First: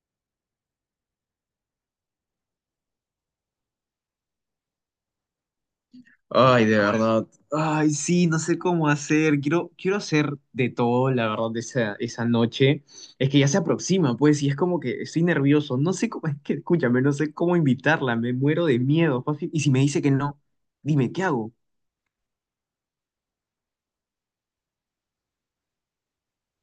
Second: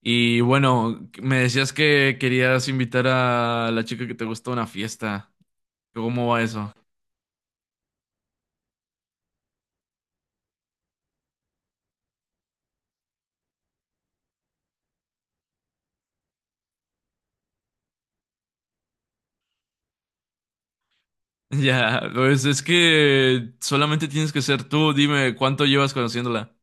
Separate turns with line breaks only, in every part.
Y bueno, me decías que querías invitar a la chica que te gusta a una fiesta. ¿Cómo va
Ay,
eso?
de verdad. Ay, sí, no sé cómo hacer. Quiero hacer de todo, la verdad, de esa noche. Es que ya se aproxima, pues, y es como que estoy nervioso. No sé cómo, es que, escúchame, no sé cómo invitarla. Me muero de miedo. Fafi. Y si me dice que no, dime, ¿qué hago?
Ya, pues es que solamente tienes que ser tú. Dime, ¿cuánto llevas conociéndola?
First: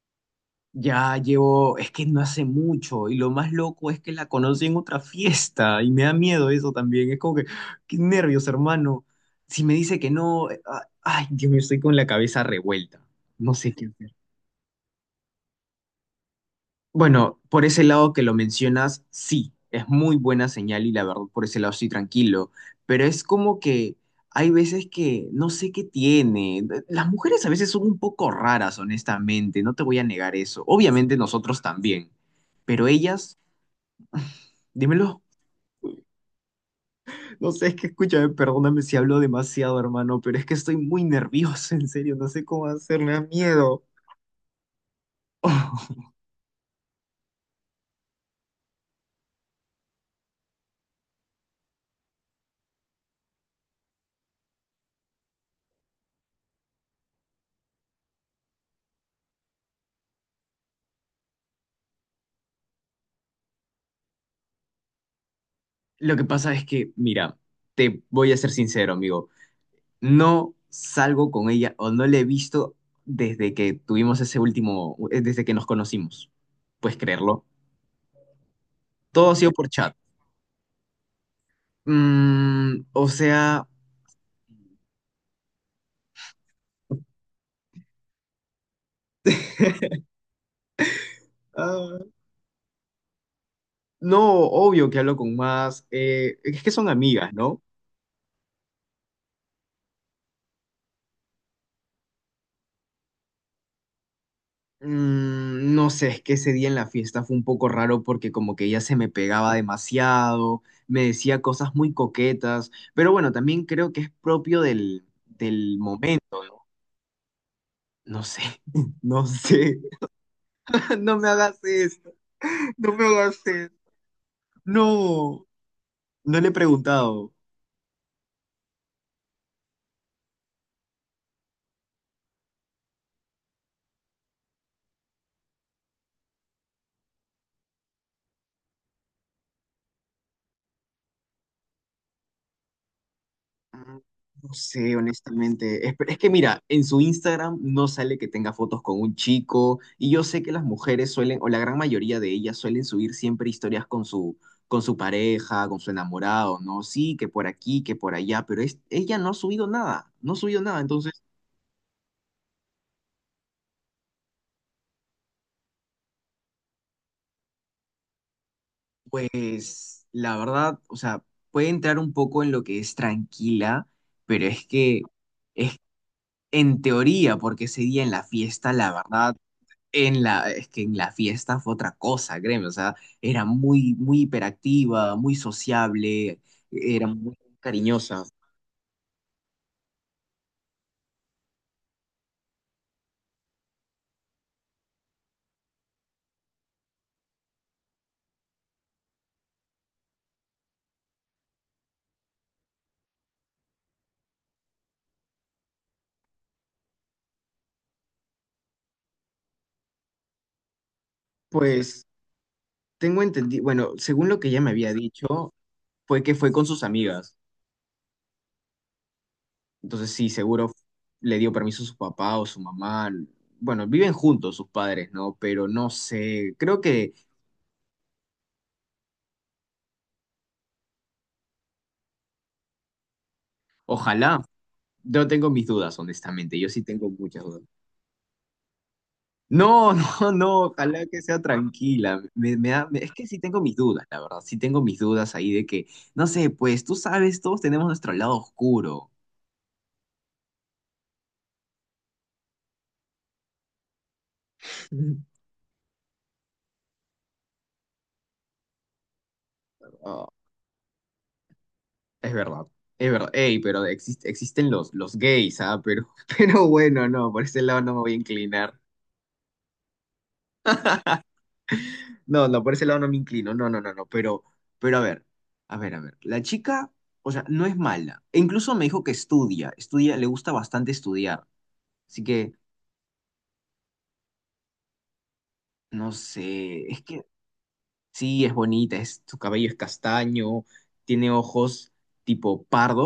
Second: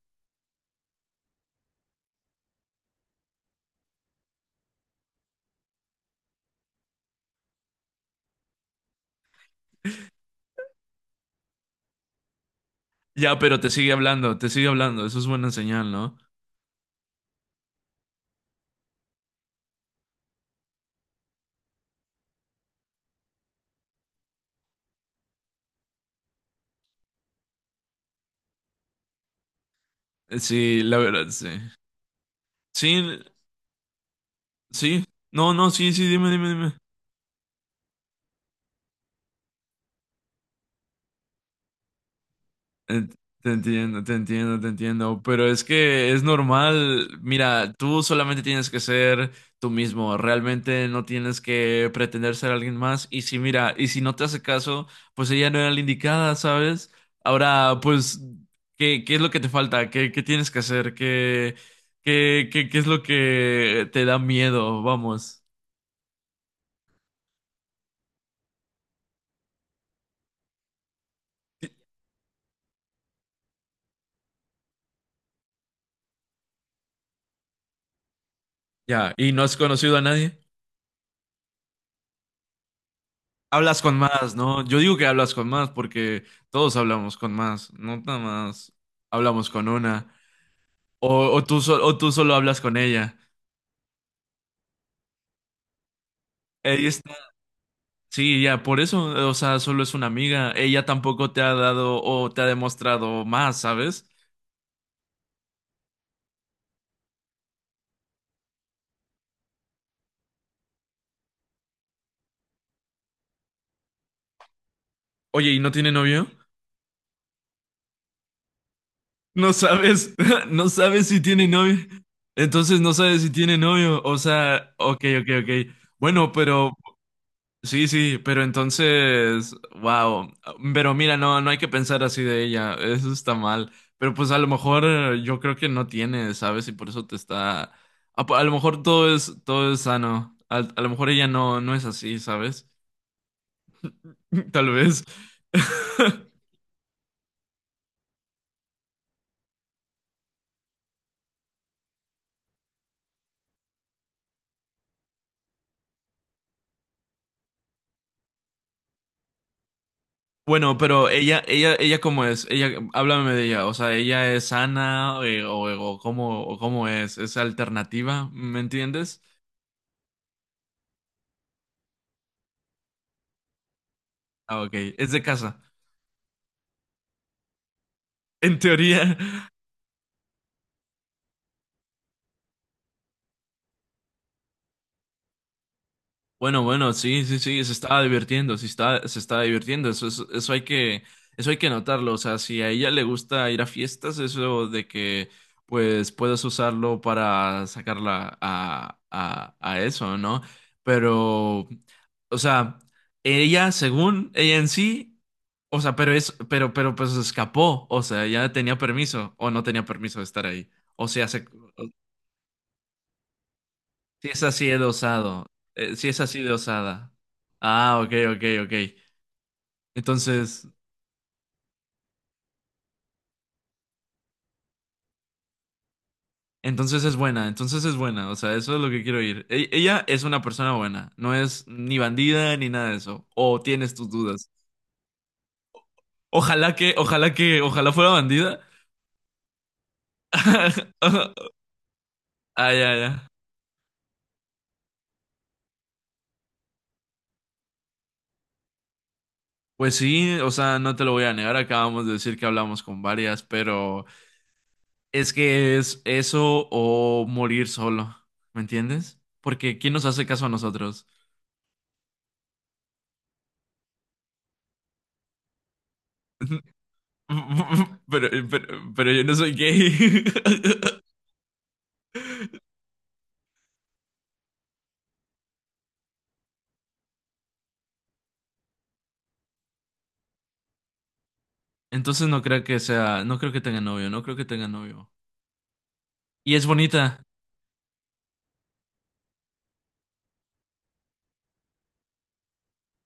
Es que no hace mucho. Y lo más loco es que la conocí en otra fiesta. Y me da miedo eso también. Es como que, qué nervios, hermano. Si me dice que no, ay, Dios mío, estoy con la cabeza revuelta.
Ya,
No
pero te
sé qué
sigue
hacer.
hablando, te sigue hablando. Eso es buena señal, ¿no?
Bueno, por ese lado que lo mencionas, sí, es muy buena señal y la verdad por ese lado estoy tranquilo, pero es como que hay veces que no sé qué tiene. Las mujeres a veces son un poco raras, honestamente, no te voy a negar eso.
Sí, la
Obviamente
verdad, sí.
nosotros también, pero
Sí,
ellas,
sí.
dímelo,
No, no, sí, sí, dime, dime, dime.
no sé, es que escúchame, perdóname si hablo demasiado, hermano, pero es que estoy muy nervioso, en serio, no sé cómo hacer, me
Ent-
da
Te
miedo.
entiendo, te entiendo, te entiendo, pero es que es normal. Mira, tú solamente tienes que ser tú mismo, realmente no tienes que pretender ser alguien más. Y si, mira, y si no te hace caso, pues ella no era la indicada, ¿sabes? Ahora, pues, ¿qué es lo que te falta? ¿Qué tienes que hacer? ¿Qué es lo que te da miedo? Vamos.
Lo que pasa es que, mira, te voy a ser sincero, amigo. No salgo con ella o no la he visto desde que tuvimos ese último, desde que nos conocimos. Puedes creerlo.
Ya, ¿y
Todo ha
no
sido
has
por chat.
conocido a nadie?
O sea,
Hablas con más, ¿no? Yo digo que hablas con más porque todos hablamos con más, no nada más hablamos con una. O
ah,
tú solo hablas con ella.
no, obvio que hablo con más. Es que
Ella
son
está,
amigas, ¿no?
sí, ya, por eso, o sea, solo es una amiga. Ella tampoco te ha dado o te ha demostrado más, ¿sabes?
No sé, es que ese día en la fiesta fue un poco raro porque como que ella se me pegaba demasiado, me decía cosas muy coquetas, pero bueno, también creo que es propio del,
Oye, ¿y no
del
tiene novio?
momento, ¿no? No sé, no
No
sé.
sabes, no sabes
No
si
me
tiene
hagas
novio.
esto,
Entonces no
no me
sabes si
hagas
tiene
esto.
novio. O sea, ok, ok,
No,
ok. Bueno,
no le he
pero
preguntado.
Sí, sí, pero entonces, wow, pero mira, no, no hay que pensar así de ella, eso está mal. Pero pues a lo mejor, yo creo que no tiene, ¿sabes? Y por eso te está, a, po- a lo mejor todo es sano. A lo mejor ella no, no es así, ¿sabes?
Ah, No
Tal
sé,
vez.
honestamente. Es que mira, en su Instagram no sale que tenga fotos con un chico y yo sé que las mujeres suelen, o la gran mayoría de ellas suelen subir siempre historias con su pareja, con su enamorado, ¿no? Sí, que por aquí, que por allá, pero es, ella no ha subido nada, no ha subido
Bueno,
nada.
pero
Entonces,
ella cómo es, háblame de ella. O sea, ella es sana, o cómo es. Es alternativa, ¿me entiendes?
pues la verdad, o sea, puede entrar un poco en lo que es tranquila, pero
Ah,
es
ok,
que...
es de casa,
es En teoría, porque ese día en la
en
fiesta, la
teoría.
verdad, en la fiesta fue otra cosa, créeme, o sea, era muy, muy hiperactiva, muy sociable,
Bueno, bueno,
era
sí,
muy
sí, sí, se estaba
cariñosa.
divirtiendo, sí está, se estaba divirtiendo. Eso, eso hay que notarlo. O sea, si a ella le gusta ir a fiestas, eso de que, pues, puedes usarlo para sacarla a eso, ¿no? Pero, o sea, ella, según ella en sí, o sea, pues, escapó. O sea, ya tenía permiso o no tenía permiso de estar ahí, o sea, se,
Pues tengo entendido, bueno, según
si
lo
es
que ella
así
me
de
había
osado.
dicho,
Si es
fue que
así
fue
de
con sus
osada.
amigas.
Ah, ok, ok, ok.
Entonces sí,
Entonces,
seguro le dio permiso a su papá o su mamá. Bueno, viven juntos sus padres, ¿no? Pero no sé, creo
entonces
que,
es buena, entonces es buena. O sea, eso es lo que quiero ir. Ella es una persona buena. No es ni bandida ni nada de eso. O tienes tus
ojalá,
dudas.
yo tengo mis dudas, honestamente, yo
Ojalá
sí
que,
tengo
ojalá
muchas
que,
dudas.
ojalá fuera bandida.
No, no, no, ojalá que sea tranquila. Me, me
Ay,
da- me-
ay,
es
ay.
que sí tengo mis dudas, la verdad, sí tengo mis dudas ahí de que, no sé, pues tú sabes, todos tenemos nuestro lado oscuro.
Pues sí, o sea, no te lo voy a negar. Acabamos de decir que hablamos con varias, pero es que es eso o morir solo. ¿Me entiendes? Porque ¿quién nos hace
Ah,
caso a nosotros?
es verdad, es verdad. Ey, pero existen los gays, ¿ah? Pero, pero bueno, no, por ese lado no me voy a
Pero, pero,
inclinar.
pero yo no soy gay.
No, no, por ese lado no me inclino. No, no, no, no. Pero, a ver, a ver, a ver. La chica, o sea, no es mala. E incluso me dijo que estudia, estudia, le gusta bastante estudiar. Así
Entonces no
que,
creo que sea, no creo que tenga novio, no creo que tenga novio.
no
Y es
sé, es
bonita
que Sí, es bonita, su cabello es castaño, tiene ojos tipo pardo,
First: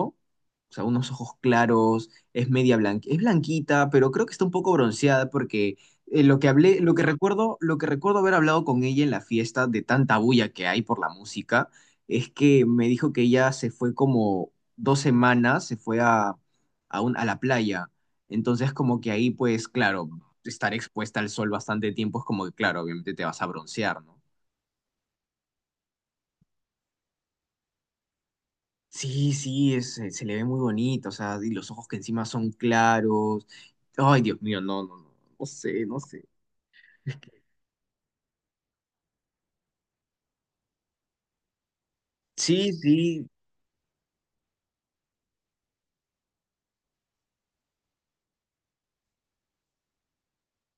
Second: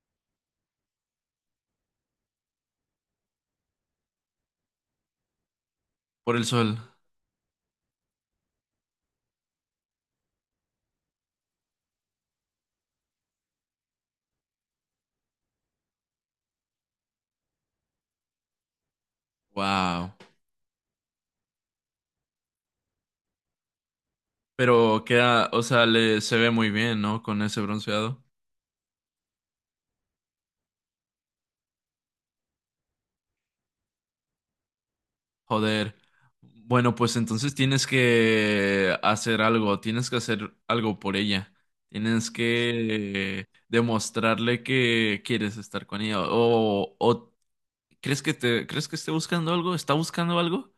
o sea, unos ojos claros, es media blanca, es blanquita, pero creo que está un poco bronceada porque
por
lo
el
que
sol.
hablé, lo que recuerdo haber hablado con ella en la fiesta de tanta bulla que hay por la música, es que me dijo que ella se fue como 2 semanas, se fue a la playa, entonces como que ahí pues claro,
Wow.
estar expuesta al sol bastante tiempo es como que claro, obviamente te vas a broncear, ¿no?
Pero queda, o sea, le se ve muy bien, ¿no? Con ese bronceado.
Sí, sí, se le ve muy bonito, o sea, y los ojos que encima son claros. Ay, Dios mío, no, no, no, no sé,
Joder.
no sé.
Bueno, pues entonces tienes que hacer algo, tienes que hacer algo por ella. Tienes
Sí, sí,
que demostrarle que quieres estar con ella. O crees que esté buscando algo? ¿Está buscando algo?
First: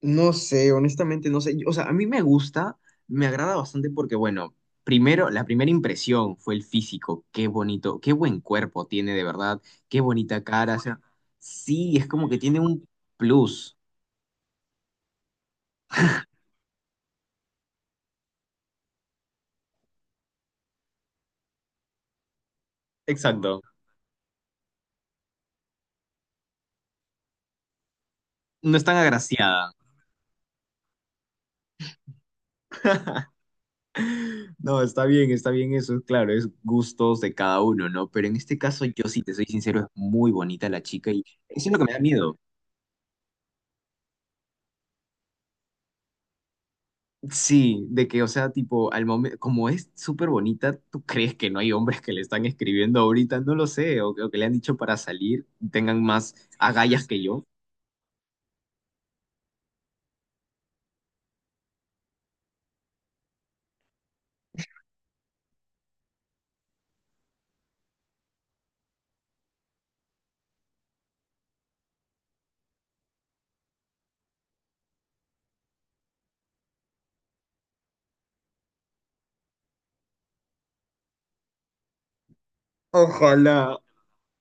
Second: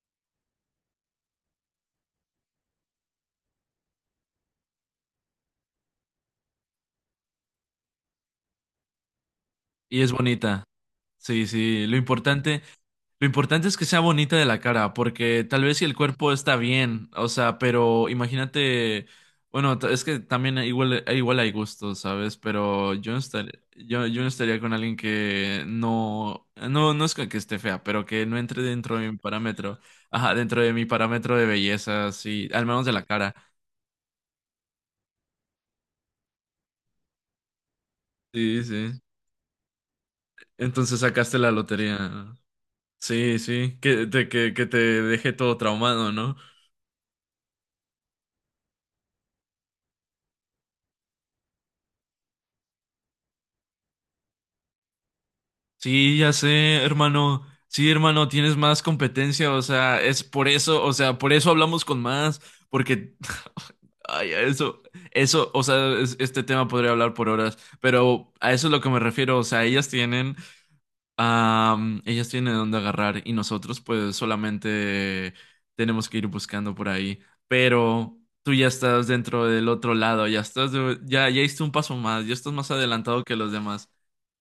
no sé, honestamente no sé. O sea, a mí me gusta, me agrada bastante porque, bueno, primero, la primera impresión fue el físico. Qué bonito, qué buen cuerpo tiene de verdad, qué
Y es
bonita
bonita.
cara. O sea,
Sí, sí.
sí, es como que tiene un
Lo importante
plus.
es que sea bonita de la cara, porque tal vez si el cuerpo está bien, o sea, pero imagínate, bueno, es que también, igual, igual hay gustos, ¿sabes? Pero yo no estaría,
Exacto.
yo no estaría con alguien que no, no, no es que esté fea, pero que no entre
No es tan
dentro de mi
agraciada.
parámetro, ajá, dentro de mi parámetro de belleza, sí, al menos de la cara.
No, está bien eso, claro, es gustos de cada uno, ¿no? Pero en este
Sí,
caso,
sí.
yo sí te soy sincero, es muy bonita la
Entonces
chica y
sacaste la
eso es lo que me da
lotería.
miedo.
Sí, sí, que te dejé todo traumado, ¿no?
Sí, de que, o sea, tipo, al momento, como es súper bonita, ¿tú crees que no hay hombres que le están escribiendo ahorita? No lo sé, o que le han dicho para salir, tengan
Sí, ya
más
sé,
agallas que yo.
hermano. Sí, hermano, tienes más competencia, o sea, es por eso, o sea, por eso hablamos con más, porque, ay, a eso, eso, o sea, este tema podría hablar por horas, pero a eso es lo que me refiero. O sea, ellas tienen dónde agarrar y nosotros, pues, solamente tenemos que ir buscando por ahí. Pero tú ya estás dentro del otro lado. Ya estás, ya hiciste un paso más. Ya estás más adelantado que los
Ojalá,
demás.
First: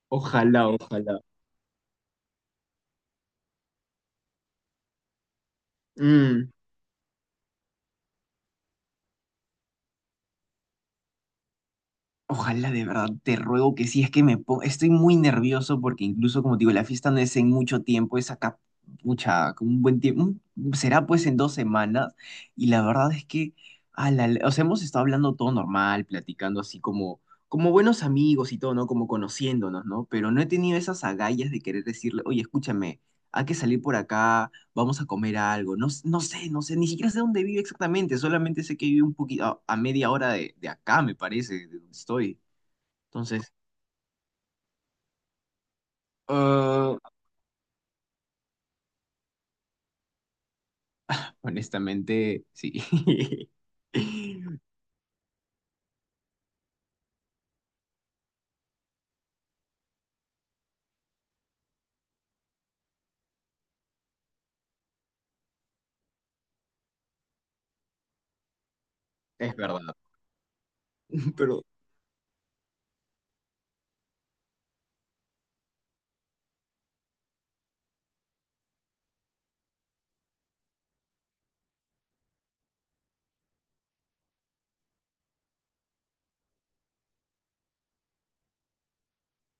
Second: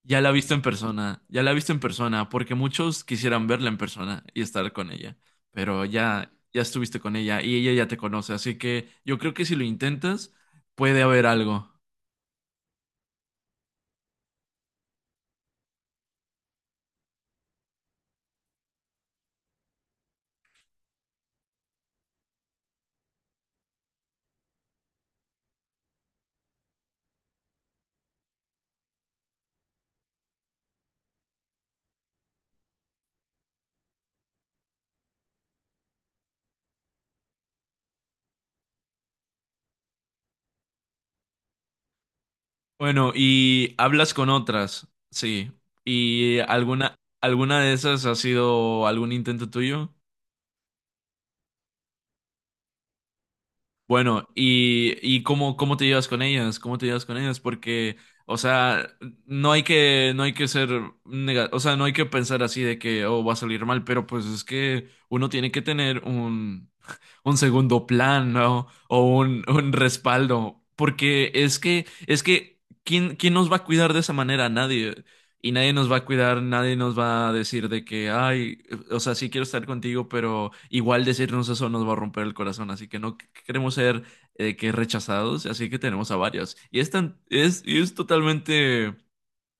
Ya la he visto en
ojalá, ojalá.
persona, ya la he visto en persona, porque muchos quisieran verla en persona y estar con ella, pero ya,
Mm.
ya estuviste con ella y ella ya te conoce, así que yo creo que si lo intentas, puede haber algo.
Ojalá de verdad, te ruego que sí, es que estoy muy nervioso porque incluso como te digo, la fiesta no es en mucho tiempo, es acá, pucha, con un buen tiempo, será pues en 2 semanas y la verdad es que, o sea, hemos estado hablando todo normal, platicando así como buenos amigos y todo, ¿no? Como conociéndonos, ¿no? Pero no he tenido esas agallas de querer decirle, oye, escúchame, hay que salir por acá vamos a comer algo. No, no sé, no sé, ni siquiera sé dónde vive exactamente, solamente sé que vive un poquito a media hora de acá, me parece, de donde estoy.
Bueno,
Entonces,
y hablas con otras, sí. ¿Y
ah,
alguna de esas ha sido algún intento tuyo?
honestamente, sí.
Bueno, y cómo te llevas con ellas, cómo te llevas con ellas. Porque, o sea, no hay que, no hay que ser o sea, no hay que pensar así de que, oh, va a salir mal. Pero pues es que uno tiene que tener un segundo plan, ¿no? O
Es
un
verdad,
respaldo. Porque
pero
es que, quién nos va a cuidar de esa manera? Nadie. Y nadie nos va a cuidar, nadie nos va a decir de que, ay, o sea, sí quiero estar contigo, pero igual decirnos eso nos va a romper el corazón, así que no queremos ser que rechazados, así que tenemos a varios. Y y es totalmente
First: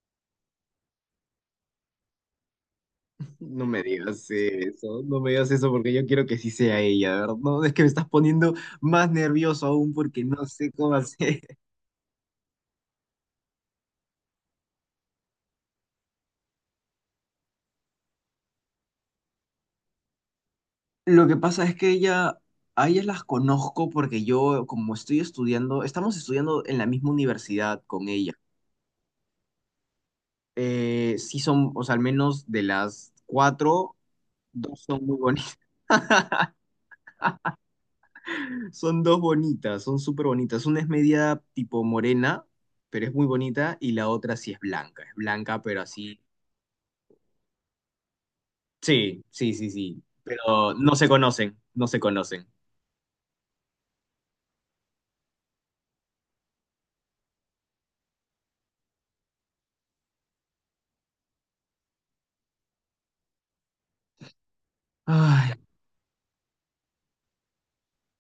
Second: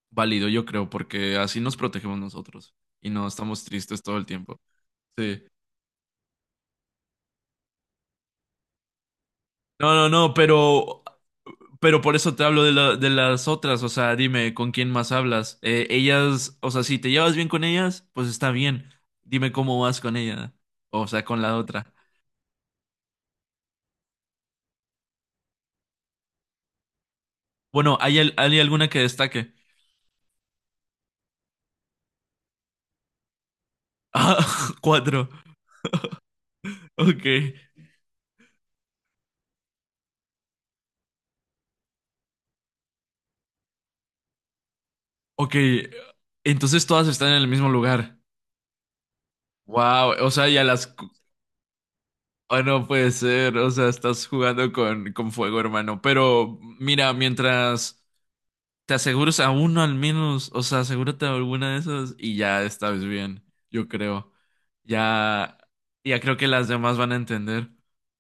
válido, yo creo, porque así nos protegemos nosotros y no estamos
no me
tristes todo el
digas
tiempo.
eso, no me
Sí.
digas eso porque yo quiero que sí sea ella, ¿verdad? No, es que me estás poniendo más nervioso
No,
aún
no,
porque
no,
no sé cómo hacer.
pero por eso te hablo de las otras. O sea, dime, ¿con quién más hablas? Ellas, o sea, si te llevas bien con ellas, pues está bien. Dime cómo vas con ella, o sea,
Lo que
con la
pasa es que
otra.
a ellas las conozco porque yo, como estoy estudiando, estamos estudiando en la misma universidad
Bueno,
con ella.
hay alguna que destaque?
Sí son, o sea, al menos de las cuatro,
Ah,
dos son muy
cuatro,
bonitas.
ok,
Son dos bonitas, son súper bonitas. Una es media tipo morena, pero es muy bonita, y la otra sí es blanca. Es
ok,
blanca, pero así.
entonces todas están en el mismo lugar.
Sí, sí, sí, sí.
Wow, o sea, ya
Pero
las...
no se conocen, no se conocen.
no puede ser. O sea, estás jugando con fuego, hermano. Pero mira, mientras... Te aseguras a uno al menos, o sea, asegúrate de alguna de esas y ya estás bien, yo creo.
Ay,
Ya, ya creo que las demás van a entender.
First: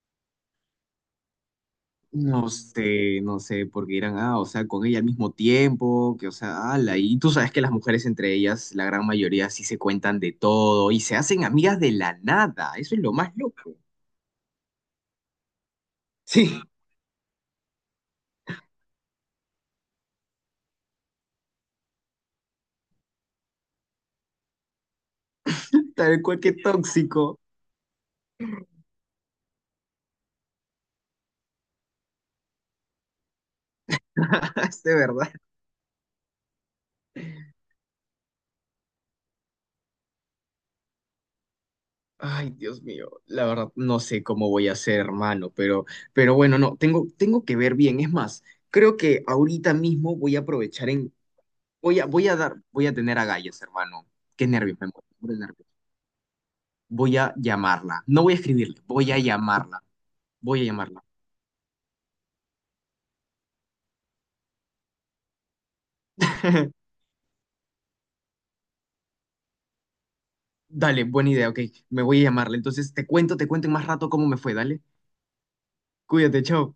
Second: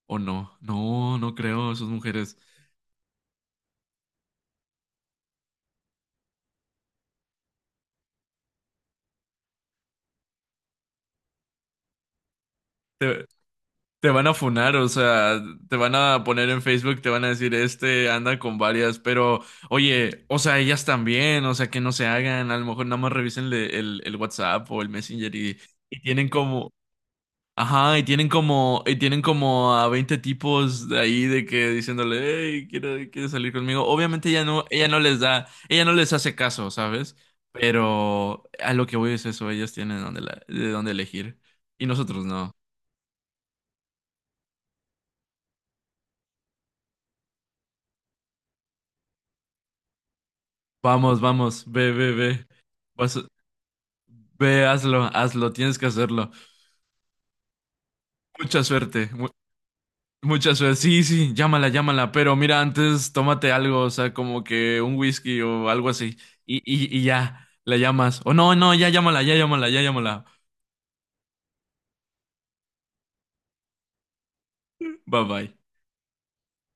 ¿O no? No, no creo, esas mujeres.
no sé, no sé, porque dirán, o sea, con ella al mismo tiempo, que, o sea, ala, y tú sabes que las mujeres entre ellas, la gran mayoría sí se cuentan de todo y se hacen amigas de la nada, eso es lo
Te,
más loco.
Te van a funar. O sea, te van a poner en
Sí,
Facebook, te van a decir, este anda con varias. Pero oye, o sea, ellas también, o sea, que no se hagan. A lo mejor nada más revisen el WhatsApp o el Messenger y
tal
tienen
cual que
como,
tóxico.
ajá, y tienen como a 20 tipos de ahí de que diciéndole, hey, quiere salir conmigo. Obviamente ella
De
no les
verdad.
da, ella no les hace caso, ¿sabes? Pero a lo que voy es eso, ellos tienen de dónde elegir. Y nosotros
Ay,
no.
Dios mío. La verdad, no sé cómo voy a hacer, hermano, pero bueno, no, tengo que ver bien. Es más, creo que ahorita mismo voy a aprovechar en,
Vamos, vamos, ve,
voy a,
ve,
voy a
ve.
dar, voy a
Vas-
tener agallas, hermano. Qué
Ve,
nervios,
hazlo,
me muero de
hazlo,
nervios.
tienes que hacerlo.
Voy a llamarla. No voy a
Mucha
escribirle,
suerte.
voy a llamarla.
Mucha
Voy a
suerte. Sí,
llamarla.
sí, llámala, llámala. Pero mira, antes tómate algo, o sea, como que un whisky o algo así. Y, y, y ya, la llamas. O no, no, ya llámala, ya llámala, ya llámala.
Dale, buena idea, ok. Me voy a llamarla. Entonces te cuento en más rato cómo me fue, dale.
Bye bye.
Cuídate, chao.